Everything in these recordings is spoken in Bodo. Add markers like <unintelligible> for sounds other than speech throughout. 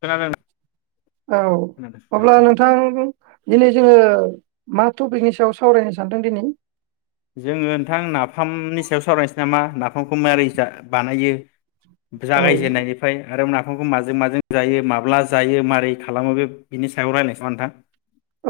खोनादों न? औ अब्ला नोंथां दिनै जोङो मा टपिकनि सायाव सावरायनो सानदों दिनै? जोङो नोंथां नाफामनि सायाव सावरायनोसै नामा नाफामखौ मारै जा बानायो। औ जागाय जेननायनिफ्राय आरो ना फामखौ माजों माजों जायो माब्ला जायो मारै खालामो बे बिनि सायाव रायज्लायसै नामा नोंथां।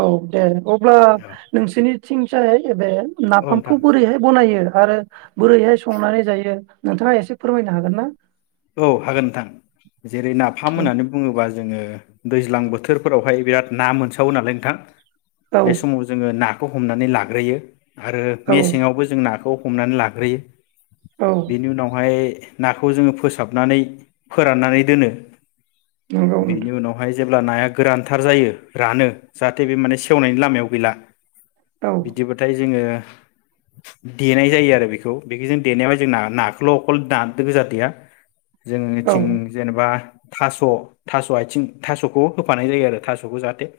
औ दे अब्ला नोंसिनिथिं <unintelligible> एबे औ नोंथां नाफामखौ बोरैहाय बनायो? आरो बोरैहाय संनानै जायो नोंथाङा एसे फोरमायनो हागोन ना? औ हागोन नोंथां। जेरै नाफाम औ होननानै बुङोब्ला जोङो दैज्लां बोथोरफोरावहाय बिराद ना मोनसावो नालाय नोंथां। बे औ समाव जोङो ना खौ हमनानै लाग्रोयो। आरो मेसेङावबो जों नाखौ हमनानै लाग्रोयो। औ बेनि उनावहाय नाखौ जोङो फोसा फोसाबनानै फोराननानै दोनो। नंगौ बेनि उनावहाय जे अब्ला नाया गोरानथार जायो रानो जाहाथे बे माने सेवनायनि लामायाव गैला। नोंथां औ बिदिबाथाय जोङो देनाय जायो आरो बेखौ बेखौजों देनायाव जोंना नाखौल अखल दा गोजा देया। औ जोंनिथिं जेनेबा थास'थास' आयथिं थासखौ होफानाय जायो आरो थास'खौ जाहाथे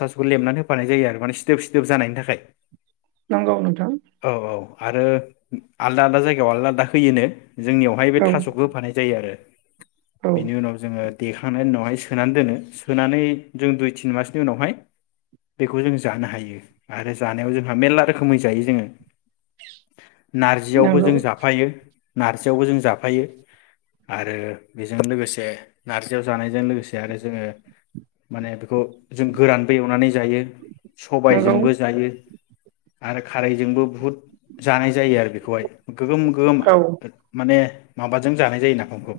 थासखौ लेमनानै होफानाय जायो आरो माने सिदोब सिदोब जानायनि थाखाय। नंगौ नोंथां। औ आरो आलदा आलदा जायगायाव आलदा आलदा होयोनो जोंनियावहाय बे औ थास' जायो आरो। औ बिनि उनाव जोङो देखांनायनि उनावहाय सोनानै दोनो सोनानै जों दुइ तिन मासनि उनावहाय बेखौ जों जानो हायो आरो जानायाव जोंहा मेर्ला रोखोमै जायो जोङो। नारजियावबो नंगौ जों जाफायो। नारजियावबो जों जाफायो। आरो बेजों लोगोसे नारजियाव जानायजों लोगोसे आरो जोङो माने बेखौ जों गोरानबो एवनानै जायो। नंगौ सबायजोंबो जायो। आरो खारैजोंबो बुहुद जानाय जायो आरो बेखौहाय। गोगोम गोगोम औ माने माबा जानाय जायो नाफामखौ।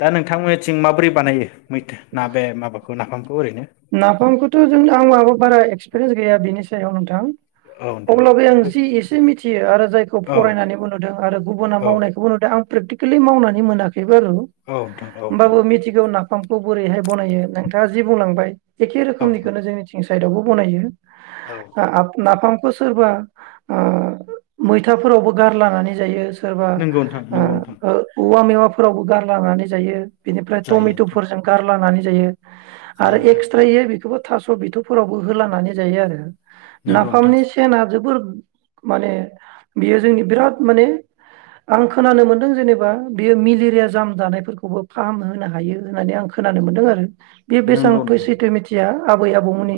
दा नोंथांमोननि थिं माबोरै बानायो मैथा ना बे माबाखौ नाफामखौ ओरैनो नाफामखौथ' जों आं महाबो बारा एक्सपिरियेन्स गैया बेनि सायाव नोंथां। औ नोंथां अब्लाबो आं जि एसे मिथियो आरो जायखौ औ फरायनानैबो नुदों आरो गुबुना औ नोंथां मावनायखौबो नुदों आं प्रेकटिकेलि मावनानै मोनाखै। बे बारु औ नोंथां होमबाबो मिथिगौ ना। फामखौ बोरैहाय बनायो नोंथाङा जि बुंलांबाय एखे औ नोंथां रोखोमैखौ जोंनिथिं साइदआवबो बनायो। औ ना नाफाम सोरबा ओ मैथाफोरावबो गारलानानै जायो। सोरबा नंगौ नोंथां ओ नंगौ नोंथां ओ औवा मेवा फोरावबो गारलानानै जायो। बेनिफ्राय जायो नोंथां टमेटफोरजों गारलानानै जायो जायो नोंथां जायो बेखौबो थास बिथौफोरावबो होलांनानै जायो आरो नाफामनि सेना जोबोर माने बियो जोंनि बिराद माने आं खोनानो मोनदों जेनेबा बियो मेलेरिया जाम जानायफोरखौबो फाहामहोनो हायो होननानै आं खोनानो मोन्दोंआरो बे बेसां नंगौ नोंथां सैथो मिथिया आबै आबौमोननि नंगौ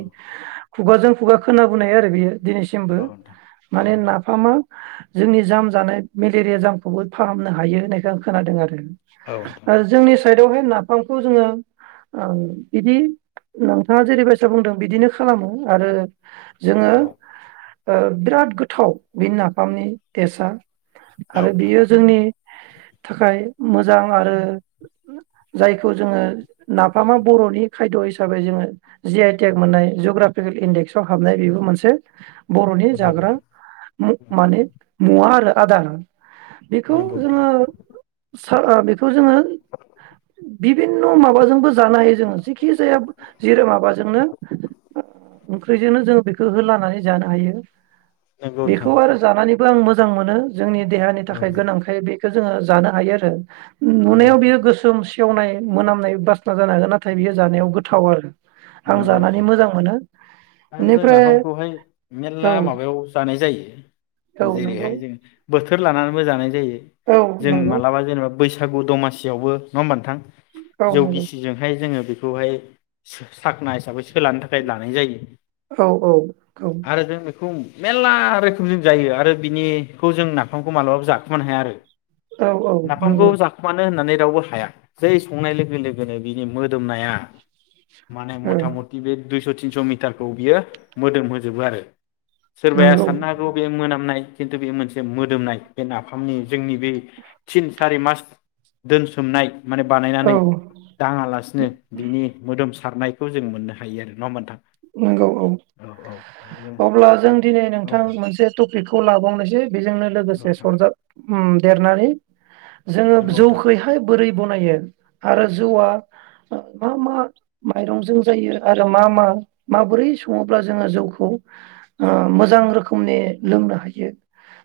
नोंथां औ खुगाजों खुगा खोनाबोनाय आरो बियो दिनैसिमबो औ नोंथां औ माने नोंथां नाफामा जोंनि जाम जानाय मेलेरिया जामखौबो फाहामनो हायो होननायख आं खोनादोंआरो औ नोंथां ओ जोंनि स साइदआवहाय नाफामखौ जोङो ओ बिदि नोंथाङा जेरै बायसा बुंदों बिदिनो खालामो आरो जोङो औ ओ बिराद गोथाव बेनि नाफामनि टेस्टआ औ आरो नोंथां बियो जोंनि थाखाय मोजां आरो जायखौ जोङो नाफामा बरनि खायद हिस हिसाबै जोङो जि आइ तेक मोननाय जग्राफिकेल इन्डेक्स आव हाबनाय बेबो मोनसे बरनि नंगौ जाग्रा नोंथां मु माने मुवाआरो आदार बेखौ नंगौ नोंथां जोङो स सार ओ बेथ थ जोङो बिभिन्न माबाजोंबो जानो हायो जोङो जेखि जाया जिरा माबाजोंनो ओंख्रिजोंनो जों बेखौ होलानानै जानो हायो नंगौ बेखौ नोंथां आरो जानानै आं मोजां मोनो जोंनि देहानि औ थाखाय नोंथां गोनांखाय बे बेखौ जोङो जानो हायोआरो नंगौ नुनायाव नोंथां बेयो गोसोम सि सेवनाय मोनामनाय बासना जानो हागो नाथ नाथाय बेयो उम, जानायाव गोथ आरो आं नंगौ जानानै नोंथां मोजां मोनो आरो जों बेनिफ्राय नाफामखौहाय मेरला औ माबायाव जानाय जायो औ नंगौ जेरैहाय जों बोथोर लानानैबो जानाय जायो औ जों नंगौ मालाबा जेनेबा बैसागु दमासि आवबो नङा होनबा नोंथां औ जौ नंगौ गिसिजोंहाय जोङो बे खौहाय साखना हिसाबै सोलानो थाखाय लानाय जायो औ औ औ। आरो जों बेखौ मेरला रोखोम जों जायो आरो बिनिखौ जों नाफामखौ मालाबाबो जाखोमानो हाया आरो औ औ नाफामखौ नंगौ जाखुमानो होननानै जेरावबो हाया जै संनाय लोगो लोगोनो बिनि मोदोमनाया माने औ मथा मथि बे दुइस' तिनस' मिटारखौ बियो मोदोम होजोबो आरो सोरबाया नंगौ साननो हागौ बे मोनामनाय खिन्थु बे मोनसे मोदोमनाय बे नाफामनि जोंनि बे थिन सारि मास दोनसोमनाय माने औ बानायनानै दाङालासिनो बिनि मोदोम नायखौ जों मोननो हायो आरो नङा होनबा नोंथां? नंगौ औ औ आरो अब्ला जों दिनै नोंथां मोनसे टपिकखौ लाबावनोसै बेजोंनो औ लोगोसे नोंथां सरजाब उम देरनानै जोङो नंगौ नोंथां। जौखौहाय बोरै बनायो आरो जौआ मा मा माइरंजों जायो आरो मा मा माबोरै सङोब्ला जोङो जौखौ ओ मोजां रोखोमनि लोंनो हायो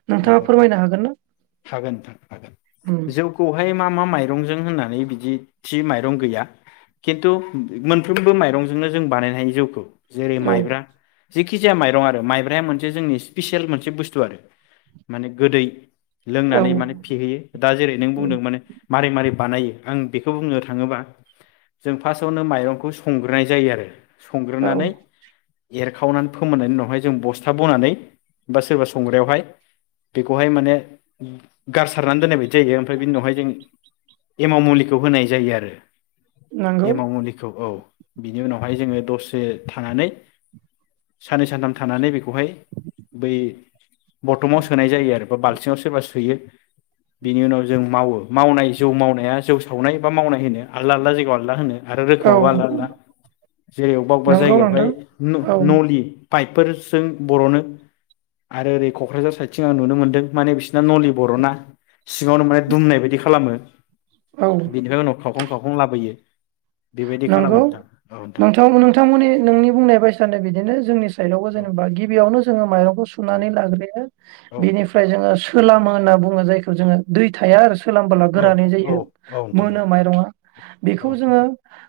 नोंथाङा नंगौ नोंथां, फोरमायनो हागोन ना? हागोन नोंथां हागोन, उम जौखौहाय मा मा माइरंजों होनानै बिदि थि माइरं गैया खिन्थु मोनफ्रोमबो माइरंजोंनो जों बानायनो हायो जौखौ जेरै औ माइब्रा जिखिजाया माइरं आरो माइब्राया मोनसे जोंनि स्पेसियेल मोनसे बुस्थु आरो माने गोदै औ लोंनानै माने फेहोयो दा जेरै नों उम बुंदों माने मारै मारै बानायो आं बेखौ बुंनो थाङोबा जों फार्स्टआवनो माइरंखौ संग्रोनाय जायो आरो औ संग्रोनानै एरखावनानै फोमोननायनि उनावहाय जों बस्था बनानै बा सोरबा संग्रायावहाय बेखौहाय माने गारसारनानै दोननाय बायदि जायो ओमफ्राय बिनि उनावहाय जों एमाव मुलिखौ होनाय जायो आरो नंगौ एमाव मुलिखौ औ। बिनि उनावहाय जोङो दसे थानानै साननै सानथाम थानानै बेखौहाय बै बरथनाव सोनाय जायो आरो बाल्थिङाव सोरबा सोयो बिनि उनाव जों मावो मावनाय जौ मावनाया जौ सावनाय बा मावनाय होनो आलदा आलदा जायगायाव आलदा होनो। आरो औ रोखोमावो आलदा आलदा जेरै बबेबा अबेबा नंगौ जायगायावहाय नोंथां औ नलि पाइपफोरजों बरनो आरो ओरै कक्राझार साइद थिंआव नुनो मोन्दों माने बिसिरना नलि बरना। सिङावनो माने दुमनाय बायदि खालामो। औ बेनिफ्राय उनाव खावखं खावखं लाबोयो। बेबायदि खालामो नंगौ नोंथां नोंथांमोननि नोंनि बुंनाय बायसानो बिदिनो जोंनि साइदबो औ जेनेबा गिबियावनो जोङो माइरंखौ सुनानै लाग्रोयो। नोंथां बेनिफ्राय जोङो सो कोलामो होनना बुङो जायखौ जोङो दै थाया आरो औ फोलानबोलागोरानै औ जायो औ नोंथां औ मोनो माइरङा औ बेखौ जोङो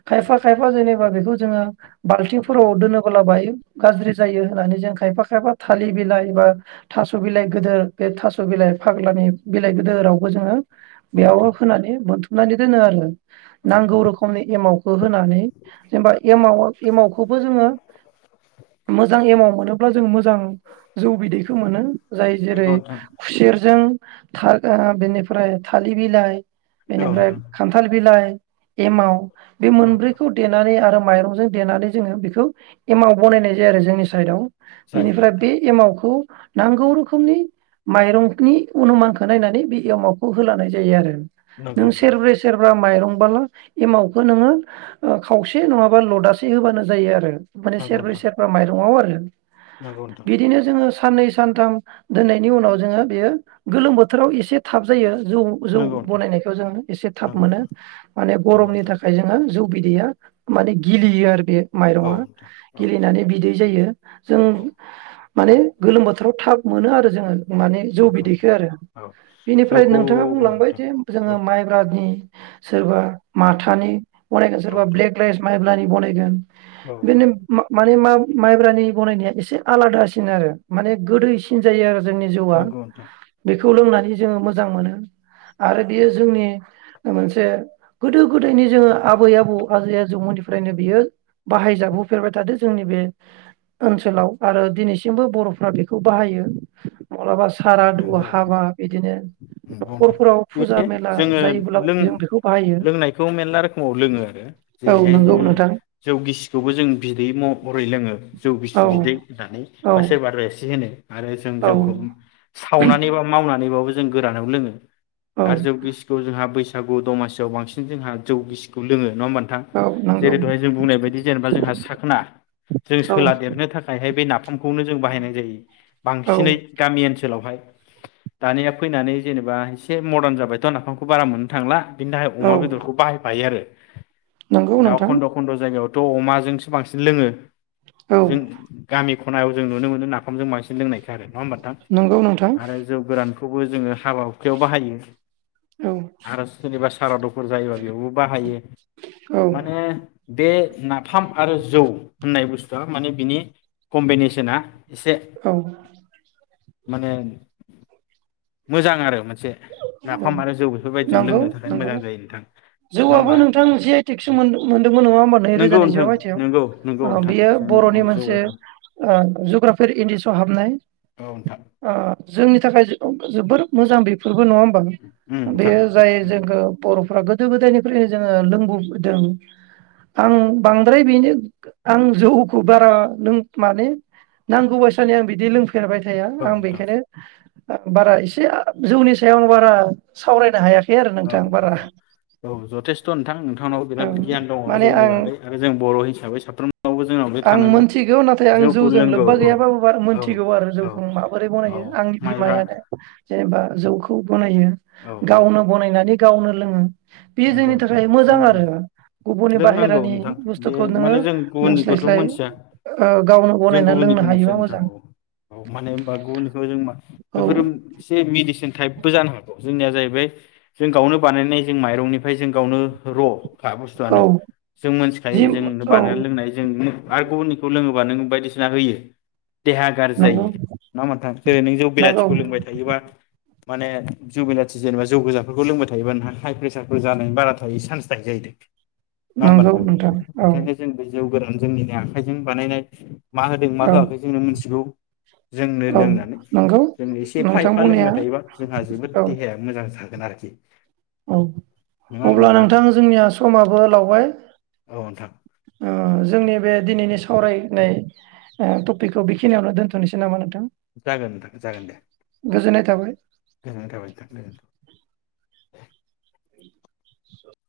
खायफा खायफा जेनबा बेखौ जोङो बाल्थिंफोराव दोनोबोला बाय गाज्रि जायो होननानै जों खायफा खायफा थालिर बिलाइ बा थास बिलाइ गोदोर बे थासबिलाइ फाग्लानि बिलाइ गोदोरावबो जोङो औ नोंथां औ बेयावबो नोंथां फोनानै खोबनानै दोनो आरो। औ नोंथां औ नोंथां नांगौ रोखोमनि एमावखौ होनानै जेनेबा एमावा एमावखौबो जोङो मोजां एमाव मोनोब्ला जों मोजां जौ बिदैखौ मोनो। जाय जेरै नंगौ नोंथां खुसेर जों धागा बेनिफ्राय थालिर बिलाइ औ बेनिफ्राय नोंथां खान्थाल बिलाइ एमाव बे औ नोंथां मोनब्रैखौ देनानै आरो माइरंजों देनानै जोङो बेखौ एमाव बनायनाय जायो आरो जोंनि साइदआव। जायो बेनिफ्राय बे एमावखौ। नांगौ रोखोमनि माइरंकनि अनुमानखौ नायनानै बे एवमावखौ होलानाय जायो आरो। नों नोंथां सेरब्रै सेरब्रा माइरं बाला एमाव खौबो नोङो खावसे नङाबा लदासे होबानो जायो आरो। ओंखायनो नंगौ सेरब्रै नोंथां सेरबा माइरंआव आरो। औ नंगौ नोंथां बिदिनो जोङो साननै सानथाम दोननायनि उनाव जोङो बेयो गोलोम बोथोराव एसे थाब जायो जौ जौ नंगौ नोंथां बनायनायखौ जों एसे थाब नंगौ मोनो माने नोंथां नंगौ गरमनि नोंथां थाखाय जौ बिदैया माने गिलियो आरो बे माइरङा नंगौ नोंथां औ नोंथां औ गिलिनानै बिदै जायो जों औ माने गोलोम बोथोराव थाब मोनो आरो जोङो माने जौ नंगौ बिदैखो नोंथां आरो औ बिनिफ्राय जौखौ नोंथाङा औ बुंलांबाय नोंथां जे जोङो औ माइब्रानि सोरबा माथो <unintelligible> <unintelligible> औ सोरबा नोंथां ब्लेक रायस मा बनायगोन औ नोंथां बेनोम माने मा माइब्रानि बनायनाया एसे आलादासिन आरो माने गोदैसिन जायो आरो जोंनि जौआ नंगौ नोंथां बेख खौ लोंनानै जोङो मोजां मोनो आरो बेयो जोंनि मोनसे गोदो गोदायनि जोङो आबै आबौ आजै आजौमोननिफ्रायनो बियो बाहाय जाबोफेरबाय थादो जोंनि बे ओनसोलाव आरो दिनैसिमबो बरफोरा बेखौ बाहायो मलाबा स सारादु नंगौ हाबा बिदिनो नंगौ नोंथां नखरफोराव फुजा बे मेला जोङो जायोब्ला लों जों बेखौ बाहायो लोंनायखौ मेरला रोखोमाव लोङो आरो औ जेरैहाय नंगौ जोङो नोंथां जौ गिसिखौबो जों बिदै महरै लोङो जौ औ गिसि बिदै होननानै औ बा सोरबा रोसि होनो आरो जों औ जौखौ म सावनानै बा मावना नानैबाबो जों गोरानाव लोङो औ आरो जौ गिसिखौ जोंहा बैस गु दमासियाव बांसिन जोंहा जौ गिसिखौ लोङो नङा होमबा नोंथां औ नंगौ जेरै जों दहाय जों बुंनाय बायदि जेनेबा जोंहा साखना जों औ सोला देरनो थाखाय हाय बे म खौनो जों बाहायनाय जायो औ बांसिनै गामि ओनसो सोलावहाय दानिया फैनानै जेनेबा एसे मदार्न जाबायथ नाफामखौ बारा मोननो थांला बिनि थाखाय औ अमा बेदरखौ बाहायफायो आरो नंगौ दाउ नोंथां खन्द खन्द जायगायाव थ अमाजोंसो बांसिन लोङो औ जों गामि खनायाव जों नुनो मोनो नाफामजों बांसिन लोंनायखो आरो नङा होमबा नोंथां नंगौ नोंथां आरो जौ गोरानखौबो जोङो हाबा हुखायाव बाहायो औ आरो सोरनिबा सारादुखुर जायोबा बेयावबो बाहायो औ माने बे <unintelligible> फाम आरो जौ होननाय बुस्थुआ माने बिनि कम्बेनिसना औ माने मोजां आरो मोनसे औ नाफाम आरो जौ बेफोरबायदिजों नंगौ लोंनो थाखाय नंगौ मोजां जायो नोंथां नङा जौआबो होमबा नोंथां जि आइ टेकसो औ मोनदोंमोन नङा होमबा नंगौ नैरोजा नोंथां नैजिबा नंगौ नंगौ मायथाइयाव। नोंथां बेयो जोंनि बरनि बर' मोनसे जिउआवबो ओ जुग्राफार इन्दिस हाबनाय औ नोंथां अ जोंनि थाखाय जोबोर मोजां बे फोरबो नङा होमबा उम नोंथां बेयो जाय उम जोंखो बर गोदो गोदायनिफ्रायनो जोङो लोंबोदों आं बांद्राय बिनो आं जौखौ बारा लों माने नांगौ बायसानि आं बिदि लों फेरबाय थाया औ आं नोंथां बेखायनो बारा इसे आ जौनि सायाव आं बारा सावरायनो हाया औ नोंथां औ औ जथेस्थ नोंथां नोंथांनाव औ बिराद गियान दङ माने जौनि आं बागै आरो जों बर हिसाबै साफ्रोमनावबो जोंनाव बे आं थानांगौ मोनथिगौ नाथाय आं जौखौ जौजों लोंगौ लोब्बा औ गैयाबाबो बार औ मोनथिगौ आरो औ जौखौ आ माबोरै औ बनायो आंनि माइब्रा बिमायानो जेनेबा जौखौ बनायो औ औ गावनो बनायनानै गावनो लोङो बेयो नंगौ जोंनि नोंथां थाखाय जों मोजां आरो गुबुननि लोंनांगौ बाहेरानि बुस्थुखौ नोङो लों थ मोनथिया जों लोंनो गुबुननिखौ मिथिया हायोबा नोंथां मोजां औ औ मानो हबा गुबुननिखौ जों औ बेफोर इसे थायेबबो जानो हागौ जोंनिया जाहैबाय जों गावनो बानायनाय जों माइ रंनिफ्राय जों गावनो र खा औ बुस्थुआनो जों जि मिथिखायो जों औ बानायनानै लोंनाय जों आरो गुबुननिखौ लोङोबा नों बायदिसिना होयो देहा गाज्रि नंगौ जायो नङा ओमबा नोंथां जेरै नों जौ नंगौ बिलाथिखौ लोंबाय थायोबा माने जौ बिलाथि जेनेबा जौ गोजाफोरखौ लोंबाय थायोबा हाइ प्रेस र फोर जानायनि बारा थायो चान्स थायो जाहैदों। नङा ओमबा नंगौ नोंथां? औ इखायनो जोंबो जौ गोरान जोंनिनो आखाइजों बानायनाय मा होदों मा औ होआखै जोंनो मिथिगौ जोंनो औ लोंनानै नंगौ जों एसे एफा नोंथां एफा बुंनाया लोंबाय थायोबा जोंहा जोबोद औ देहाया मोजां जा गोन आरोखि औ नङा होमबा अब्ला नोंथां जोंनिया समाबो लावबाय औ नोंथां ओ जोंनि बे दिनैनि सावरायनाय ओ टपिकखौ बेखिनियावनो दोनथनोसै नामा नोंथां? जागोन नोंथां जागोन दे, गोजोननाय थाबाय गोजोननाय थाबाय नोंथां गोजोन्थों। <inaudible>